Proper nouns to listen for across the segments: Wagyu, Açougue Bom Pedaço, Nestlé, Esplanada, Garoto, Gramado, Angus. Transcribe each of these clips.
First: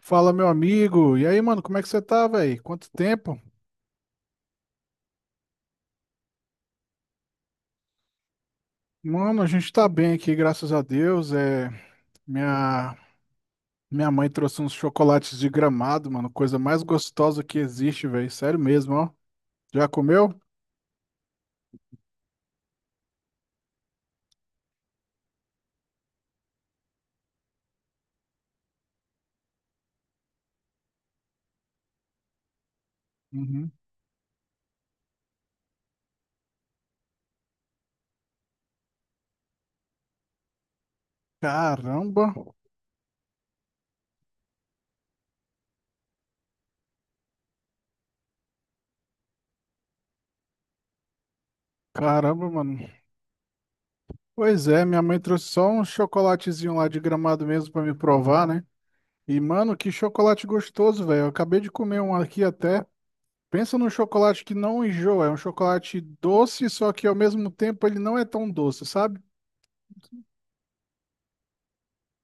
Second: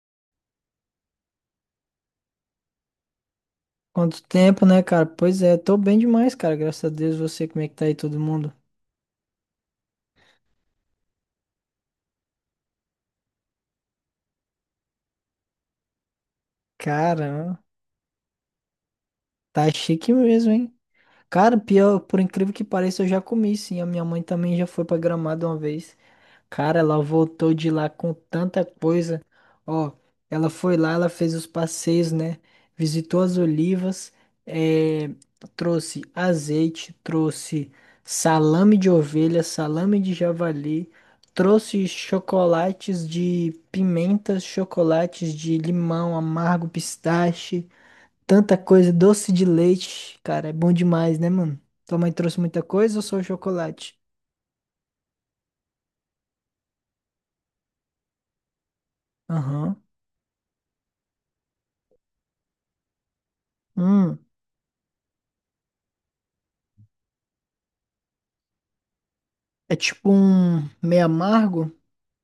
Fala, meu amigo. E aí, mano, como é que você tá, velho? Quanto tempo? Quanto tempo, né, cara? Pois é, tô bem demais, cara. Graças a Deus, você, como é que tá aí todo mundo? Mano, a gente tá bem aqui, graças a Deus. É, minha minha mãe trouxe uns chocolates de Gramado, mano, coisa mais gostosa que Cara, existe, velho. Sério mesmo, ó. tá Já chique comeu? mesmo, hein? Cara, pior, por incrível que pareça, eu já comi, sim. A minha mãe também já foi pra Gramado uma vez. Cara, ela voltou de lá com tanta coisa. Ó, ela foi lá, ela fez os passeios, né? Visitou as Uhum. olivas, eh, trouxe azeite, trouxe salame de ovelha, salame de javali, trouxe Caramba. chocolates de pimentas, chocolates de limão, amargo, pistache, tanta coisa, doce de leite. Cara, é bom demais, né, mano? Tua mãe trouxe Caramba, muita mano. coisa ou só o chocolate? Pois é, minha mãe trouxe só um chocolatezinho lá de Gramado mesmo pra me provar, né? E, mano, Aham. que chocolate gostoso, velho. Eu acabei de comer um aqui até. Pensa num Hum. chocolate que não enjoa, é um chocolate doce, só que ao mesmo tempo ele não é tão doce, sabe? É tipo um meio amargo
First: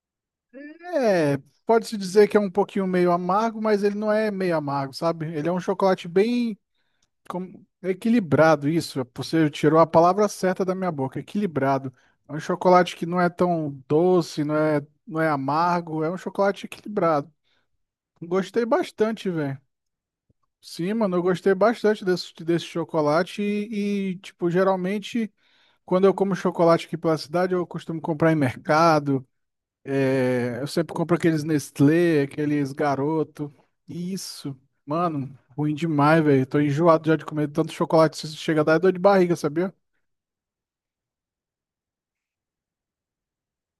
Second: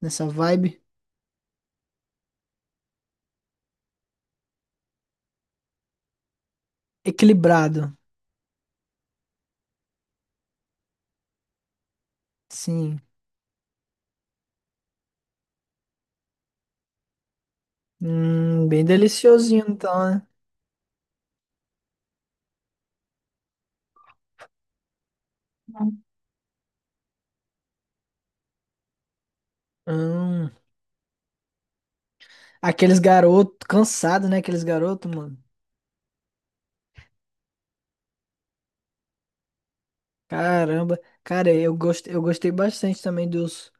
nessa vibe. É, pode-se dizer que é um pouquinho meio amargo, mas ele não é meio amargo, sabe? Ele é um chocolate bem Equilibrado. equilibrado, isso. Você tirou a palavra certa da minha boca, equilibrado. É um chocolate Sim. que não é tão doce, não é, não é amargo, é um chocolate equilibrado. Gostei Bem bastante, velho. deliciosinho então, né? Sim, mano, eu gostei bastante desse chocolate e tipo, geralmente. Quando eu como chocolate aqui pela cidade, eu costumo comprar em mercado. Hum. É, eu sempre compro aqueles Nestlé, aqueles Aqueles Garoto. garotos, cansado, né? Isso, Aqueles garotos, mano, mano. ruim demais, velho. Tô enjoado já de comer tanto chocolate. Se chega a dar dor de barriga, sabia? Caramba. Cara, eu gostei bastante também dos,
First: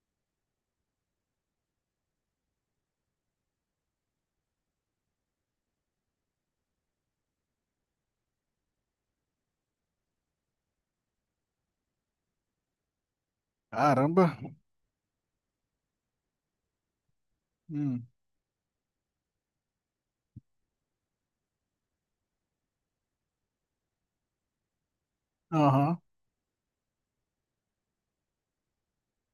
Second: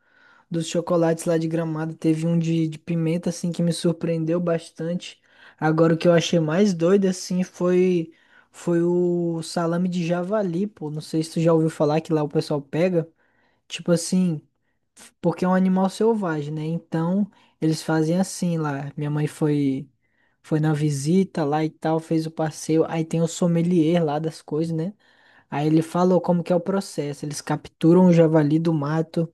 dos chocolates lá de Gramado. Teve um de pimenta, assim, que me surpreendeu bastante. Agora, o que eu achei mais doido, assim, foi o salame de javali, pô. Não sei se tu já ouviu falar que lá o pessoal pega. Tipo Caramba. assim, porque é um animal selvagem, né? Então, eles Hum. fazem assim lá. Minha mãe foi na visita lá e tal, fez o passeio. Aí tem o sommelier lá das coisas, né? Aí ele Aham. falou como que é o processo. Eles capturam o javali do mato,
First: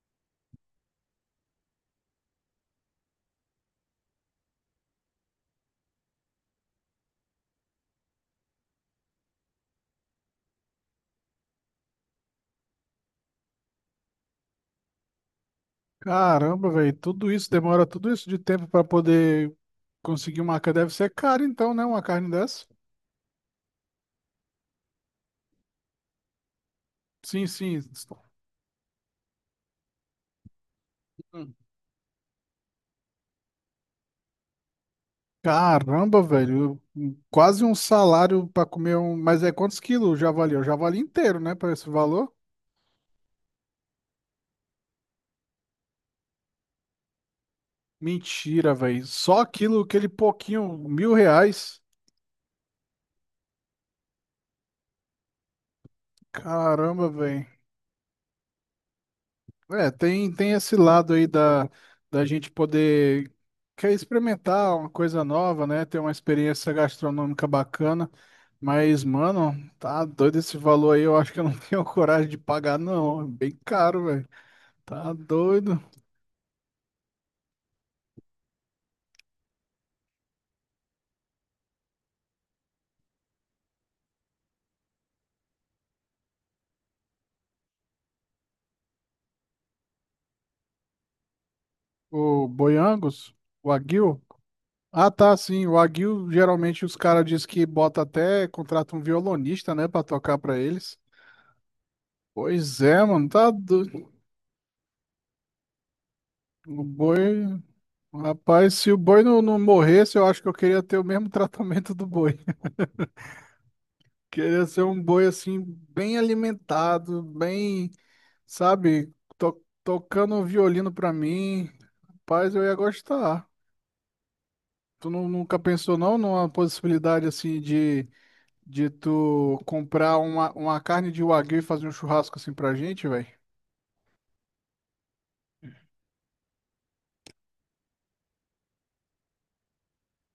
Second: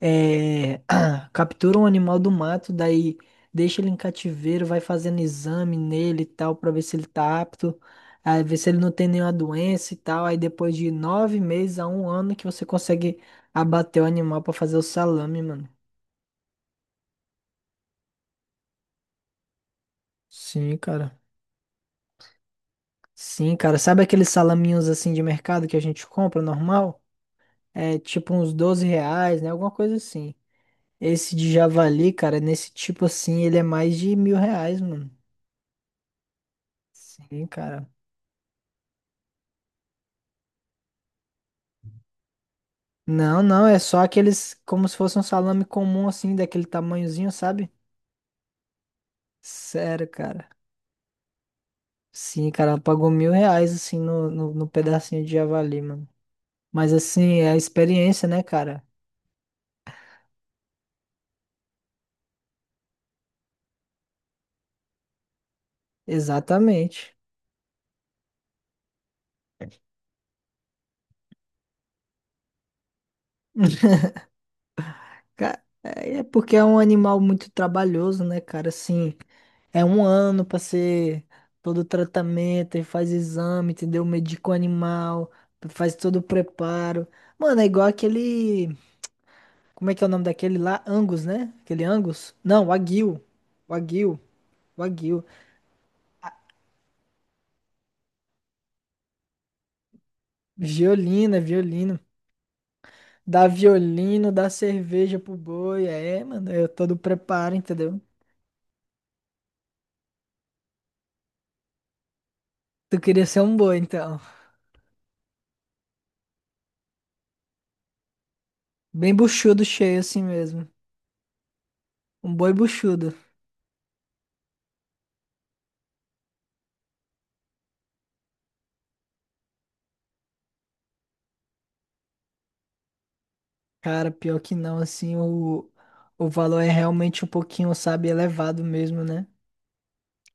é, captura um animal do mato, daí deixa ele em cativeiro, vai fazendo exame nele e tal, pra ver se ele tá apto, aí ver se ele não tem nenhuma doença e tal. Aí depois de 9 meses a um ano que você consegue abater o animal pra fazer o salame, mano. Caramba, velho. Tudo isso demora tudo isso de tempo pra poder conseguir uma Sim, carne. Deve ser cara. caro, então, né? Uma carne dessa. Sim, cara, sabe aqueles salaminhos assim de mercado que a gente compra normal? Sim, sim. É tipo uns R$ 12, né? Alguma coisa assim. Esse de javali, cara, nesse tipo assim, ele é mais de R$ 1.000, mano. Caramba, velho, Sim, quase um cara. salário pra comer um. Mas é quantos quilos o javali? É o javali inteiro, né? Para esse valor? Não, não, é só aqueles como se fosse um salame comum, assim, daquele tamanhozinho, sabe? Mentira, velho. Só aquilo, Sério, aquele cara. pouquinho, R$ 1.000. Sim, cara, ela pagou R$ 1.000, assim, no pedacinho de javali, mano. Mas, Caramba, assim, velho. é a experiência, né, cara? É, tem esse lado aí da, da gente poder quer experimentar uma coisa nova, né? Ter uma experiência Exatamente. gastronômica bacana. Mas, mano, tá doido esse valor aí. Eu acho que eu não tenho coragem de pagar, não. É bem caro, velho. Tá doido. É porque é um animal muito trabalhoso, né, cara? Assim, é um ano pra ser todo o tratamento, e faz exame, entendeu? Medica o animal, faz todo o preparo. Mano, é igual aquele. Como é que é o nome daquele lá? Angus, né? Aquele Angus? O Não, boi Wagyu. Angus? O Wagyu. aguil? Ah, Wagyu. tá, sim. O aguil, geralmente os caras dizem que bota até, contrata um violonista, né, pra tocar pra eles. Violina, violino. Pois é, mano, Dá tá doido. violino, dá cerveja pro boi. É, mano, eu O todo preparo, boi. entendeu? Rapaz, se o boi não morresse, eu acho que eu queria ter o mesmo tratamento do boi. Tu queria ser um boi, então. Queria ser um boi, assim, bem alimentado, bem, sabe, Bem buchudo, cheio assim tocando um mesmo. violino pra mim. Um boi Rapaz, eu ia buchudo. gostar. Tu nunca pensou, não, numa possibilidade, assim, de. De tu comprar uma carne de wagyu e fazer um churrasco assim pra gente, velho. Cara, pior que não, assim, o valor é realmente um pouquinho, sabe, elevado mesmo, né?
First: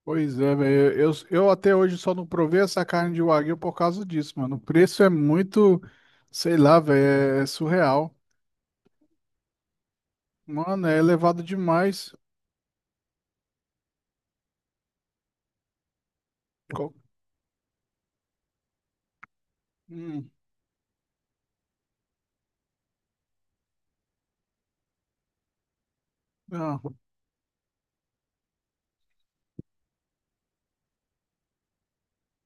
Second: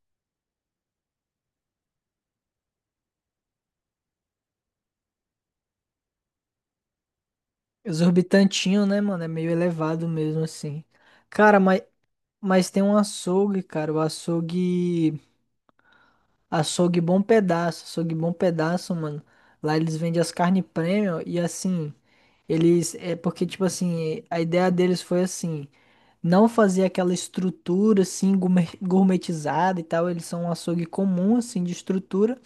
Pois é, velho. Eu até hoje só não provei essa carne de wagyu por causa disso, mano. O preço é muito, sei lá, velho, é surreal. Exorbitantinho, né, mano? É meio elevado mesmo, assim. Mano, é elevado Cara, mas, demais. Tem um açougue, cara. O açougue. Co- Açougue Bom Pedaço, mano. Lá eles vendem Hum, as carnes premium e assim, eles é porque tipo assim, a ideia deles foi assim, não ah, fazer aquela estrutura assim gourmetizada e tal, eles são um açougue comum assim de estrutura,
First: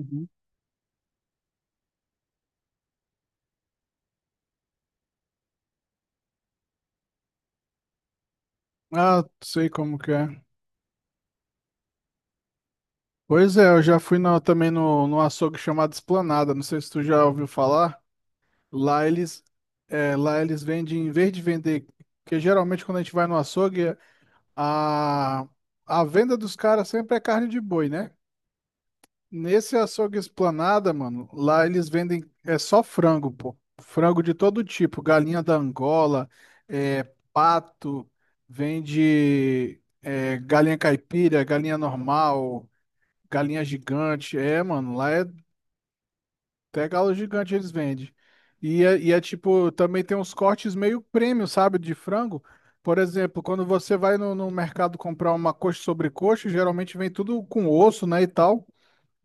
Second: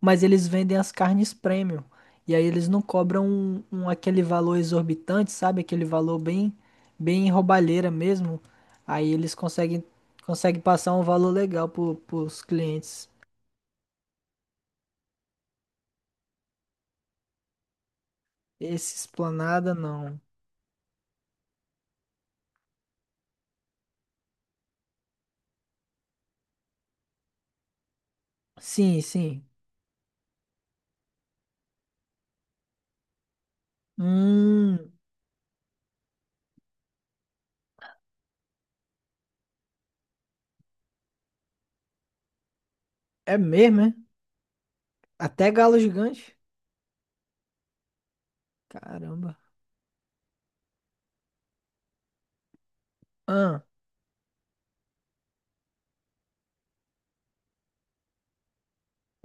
mas eles vendem as carnes premium. E aí eles não cobram aquele valor exorbitante, sabe? Aquele valor bem bem roubalheira mesmo. Aí Ah, eles sei conseguem como que é. Passar um valor legal pro, pros clientes. Pois é, eu já fui na- também no, no açougue chamado Esplanada. Não sei se tu já ouviu falar. Esse Lá eles, esplanada é, não. lá eles vendem, em vez de vender, porque geralmente quando a gente vai no açougue, A, a venda dos caras sempre é carne de boi, né? Sim, sim. Nesse açougue Esplanada, mano, lá eles vendem é só frango, pô. Frango de todo Hum, tipo, galinha da Angola, é, pato, vende é, galinha caipira, galinha normal, é galinha mesmo, é? gigante. É, mano, lá é Até galo gigante? até galo gigante eles vendem. E é Caramba. tipo, também tem uns cortes meio premium, sabe, de frango. Por exemplo, Ah, quando você vai no mercado comprar uma coxa sobre coxa, geralmente vem tudo com osso, né, e tal.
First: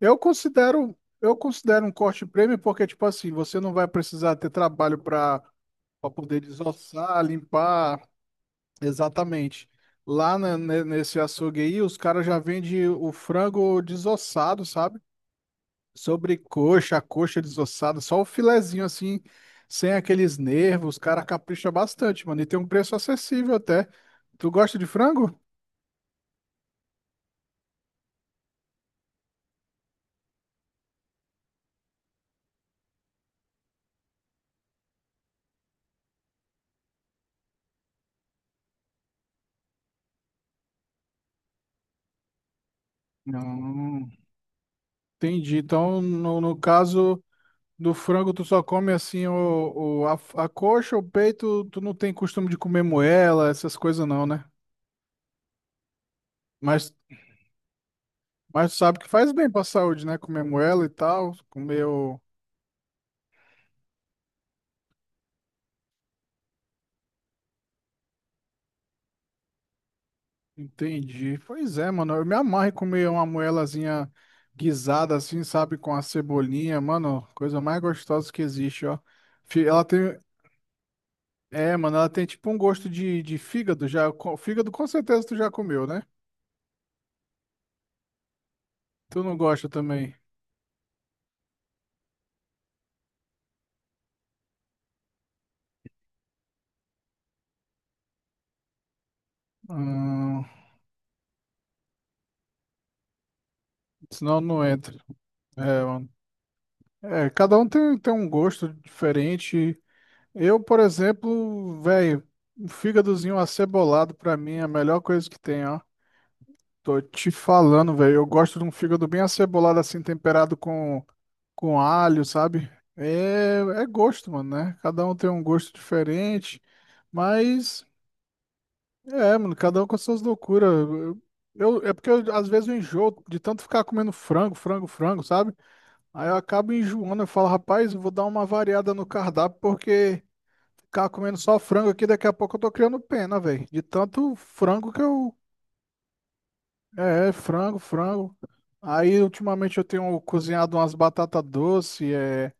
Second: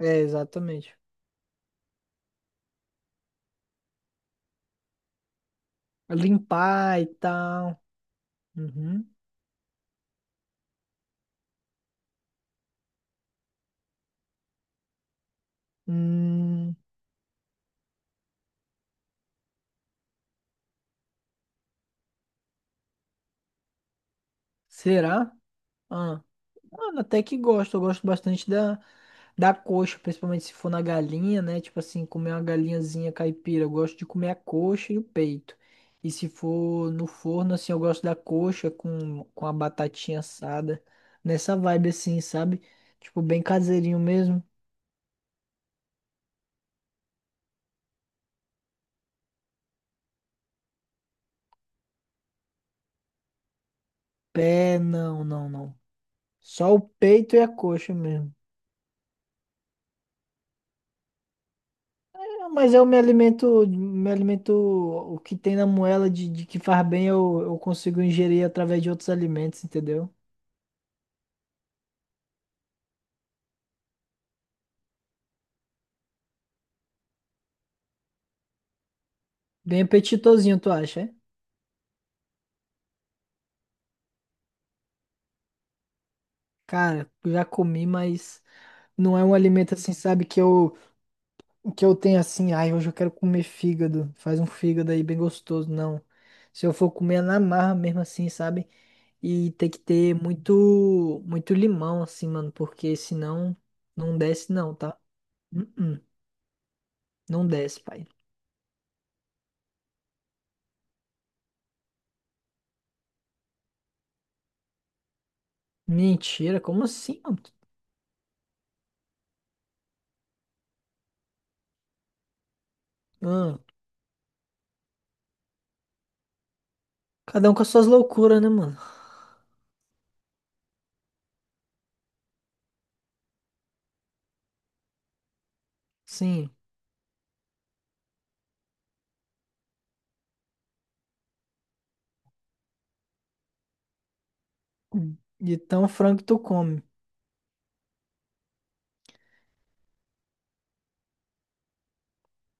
Eu considero, exatamente. eu considero um corte premium porque, tipo assim, você não vai precisar ter trabalho para poder Limpar e desossar, tal. limpar, Uhum. exatamente. Lá nesse açougue aí, os caras já vendem o frango desossado, sabe? Hum, Sobrecoxa, a coxa desossada, só o filezinho assim, sem aqueles nervos, os caras capricha bastante, mano. E tem um preço acessível até. Tu gosta de será? frango? Mano, até que gosto. Eu gosto bastante da coxa, principalmente se for na galinha, né? Tipo assim, comer uma galinhazinha caipira. Eu gosto de comer a coxa e o peito. E se for no forno, assim, eu gosto da coxa com a batatinha assada. Nessa vibe assim, sabe? Tipo, bem caseirinho Não. mesmo. Entendi. Então, no caso do frango, tu só come assim o, a coxa, o peito, tu não tem costume de comer moela, essas coisas não, né? Pé, não, não, não. Só o Mas, peito e a coxa mesmo. mas tu sabe que faz bem pra saúde, né? Comer moela e tal, comer o- É, mas eu me alimento, o que tem na moela de que faz bem, eu consigo ingerir através de outros alimentos, entendeu? Entendi. Pois é, mano. Eu me amarro em comer uma moelazinha guisada assim, sabe? Com a cebolinha, mano. Coisa mais gostosa que existe, ó. Bem Ela tem. apetitosinho, tu acha? É? É, mano, ela tem tipo um gosto de fígado já. Fígado com certeza tu já comeu, né? Cara, eu já comi, mas não Tu é um não gosta alimento assim, também. sabe, que eu tenho assim, ai, hoje eu quero comer fígado. Faz um fígado aí bem gostoso, não. Se eu for comer é na marra mesmo assim, sabe? E tem que ter Hum, muito muito limão assim, mano, porque senão não senão desce não não, entra. tá? É, Uh-uh, mano. É, não cada um desce, tem, pai. tem um gosto diferente. Eu, por exemplo, velho, um fígadozinho acebolado pra mim é a melhor coisa que tem, ó. Mentira, como Tô assim, te mano? falando, velho. Eu gosto de um fígado bem acebolado, assim, temperado com alho, sabe? É, Ah, é gosto, mano, né? Cada um tem um gosto diferente. cada um com as Mas, suas loucuras, né, mano? é, mano, cada um com as suas loucuras. É porque eu, às vezes eu enjoo de tanto ficar comendo frango, frango, frango, sabe? Aí eu Sim. acabo enjoando. Eu falo, rapaz, eu vou dar uma variada no cardápio, porque ficar comendo só frango aqui, daqui a pouco eu tô criando pena, velho. De tanto frango que eu De tão frango que tu come. é, é frango, frango. Aí, ultimamente, eu tenho cozinhado umas batata doce, é,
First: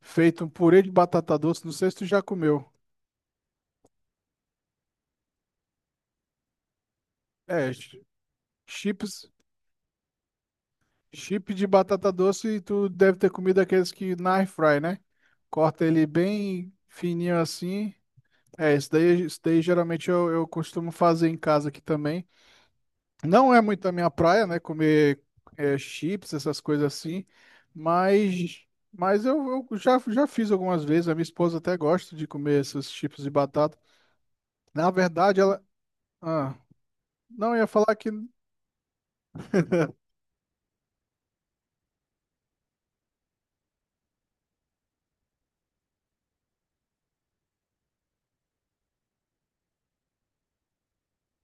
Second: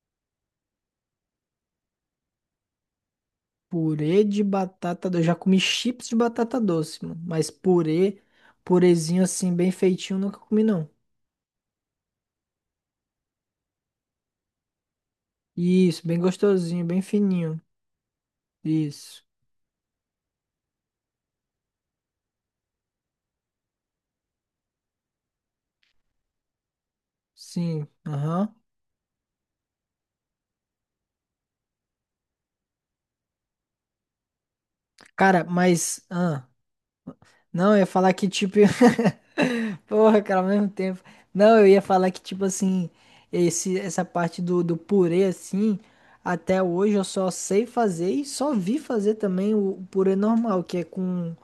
feito um purê de batata doce. Não sei se tu já comeu. Purê de batata doce. Eu já comi chips de batata doce, mano. Mas É, chi- purê, purezinho chips, assim, bem feitinho, nunca comi, não. chip de batata doce, e tu deve ter comido aqueles que na air fry, né? Corta ele Isso, bem bem gostosinho, bem fininho fininho. assim. É, Isso. isso daí geralmente eu costumo fazer em casa aqui também. Não é muito a minha praia, né? Comer é, chips, essas coisas assim. Sim, aham. Mas, mas eu já, já fiz algumas vezes. A minha esposa até gosta de comer esses chips de batata. Na verdade, Cara, ela. mas. Ah, Ah, não, eu ia não, eu ia falar que. falar que tipo. Porra, cara, ao mesmo tempo. Não, eu ia falar que tipo assim. Esse, essa parte do purê assim. Até hoje eu só sei fazer e só vi fazer também o purê normal, que é com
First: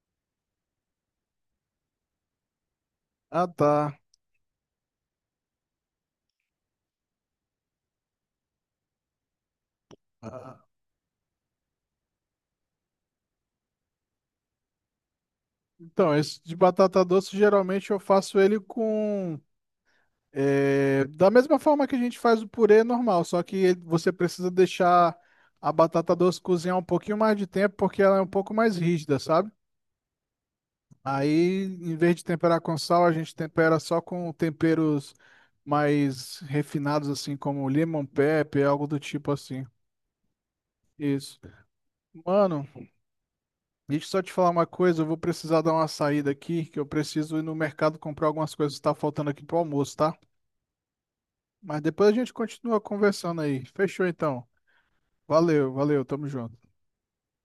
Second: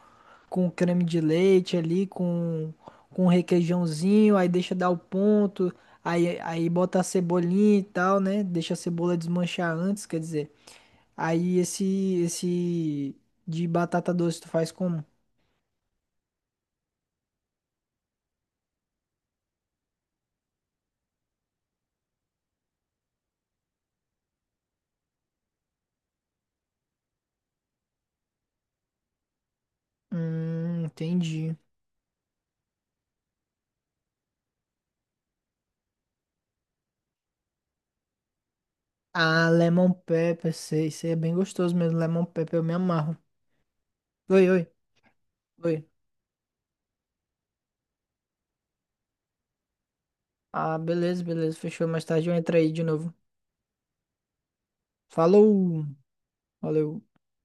creme de leite ali, com, um Ah, tá. requeijãozinho, aí deixa dar o ponto, aí bota a cebolinha e tal, né? Deixa a cebola desmanchar antes, quer dizer. Ah, Aí esse, esse de batata doce tu faz como? Então, esse de batata doce, geralmente eu faço ele com. É, da mesma forma que a gente faz o purê normal, só que ele- você precisa deixar a batata doce cozinhar um pouquinho mais de tempo, porque ela é um pouco mais rígida, sabe? Entendi. Aí, em vez de temperar com sal, a gente tempera só com temperos mais refinados, assim, como lemon pepper, algo do tipo Ah, assim. lemon pepper, sei, sei, é bem Isso. gostoso mesmo, lemon pepper, eu Mano, me amarro. deixa eu só te Oi, falar oi, uma coisa, eu vou precisar dar uma oi. saída aqui, que eu preciso ir no mercado comprar algumas coisas que tá faltando aqui pro almoço, tá? Ah, beleza, beleza, Mas fechou, mais depois a tarde gente eu entro aí continua de novo. conversando aí. Fechou então. Valeu, Falou, valeu, tamo junto. valeu.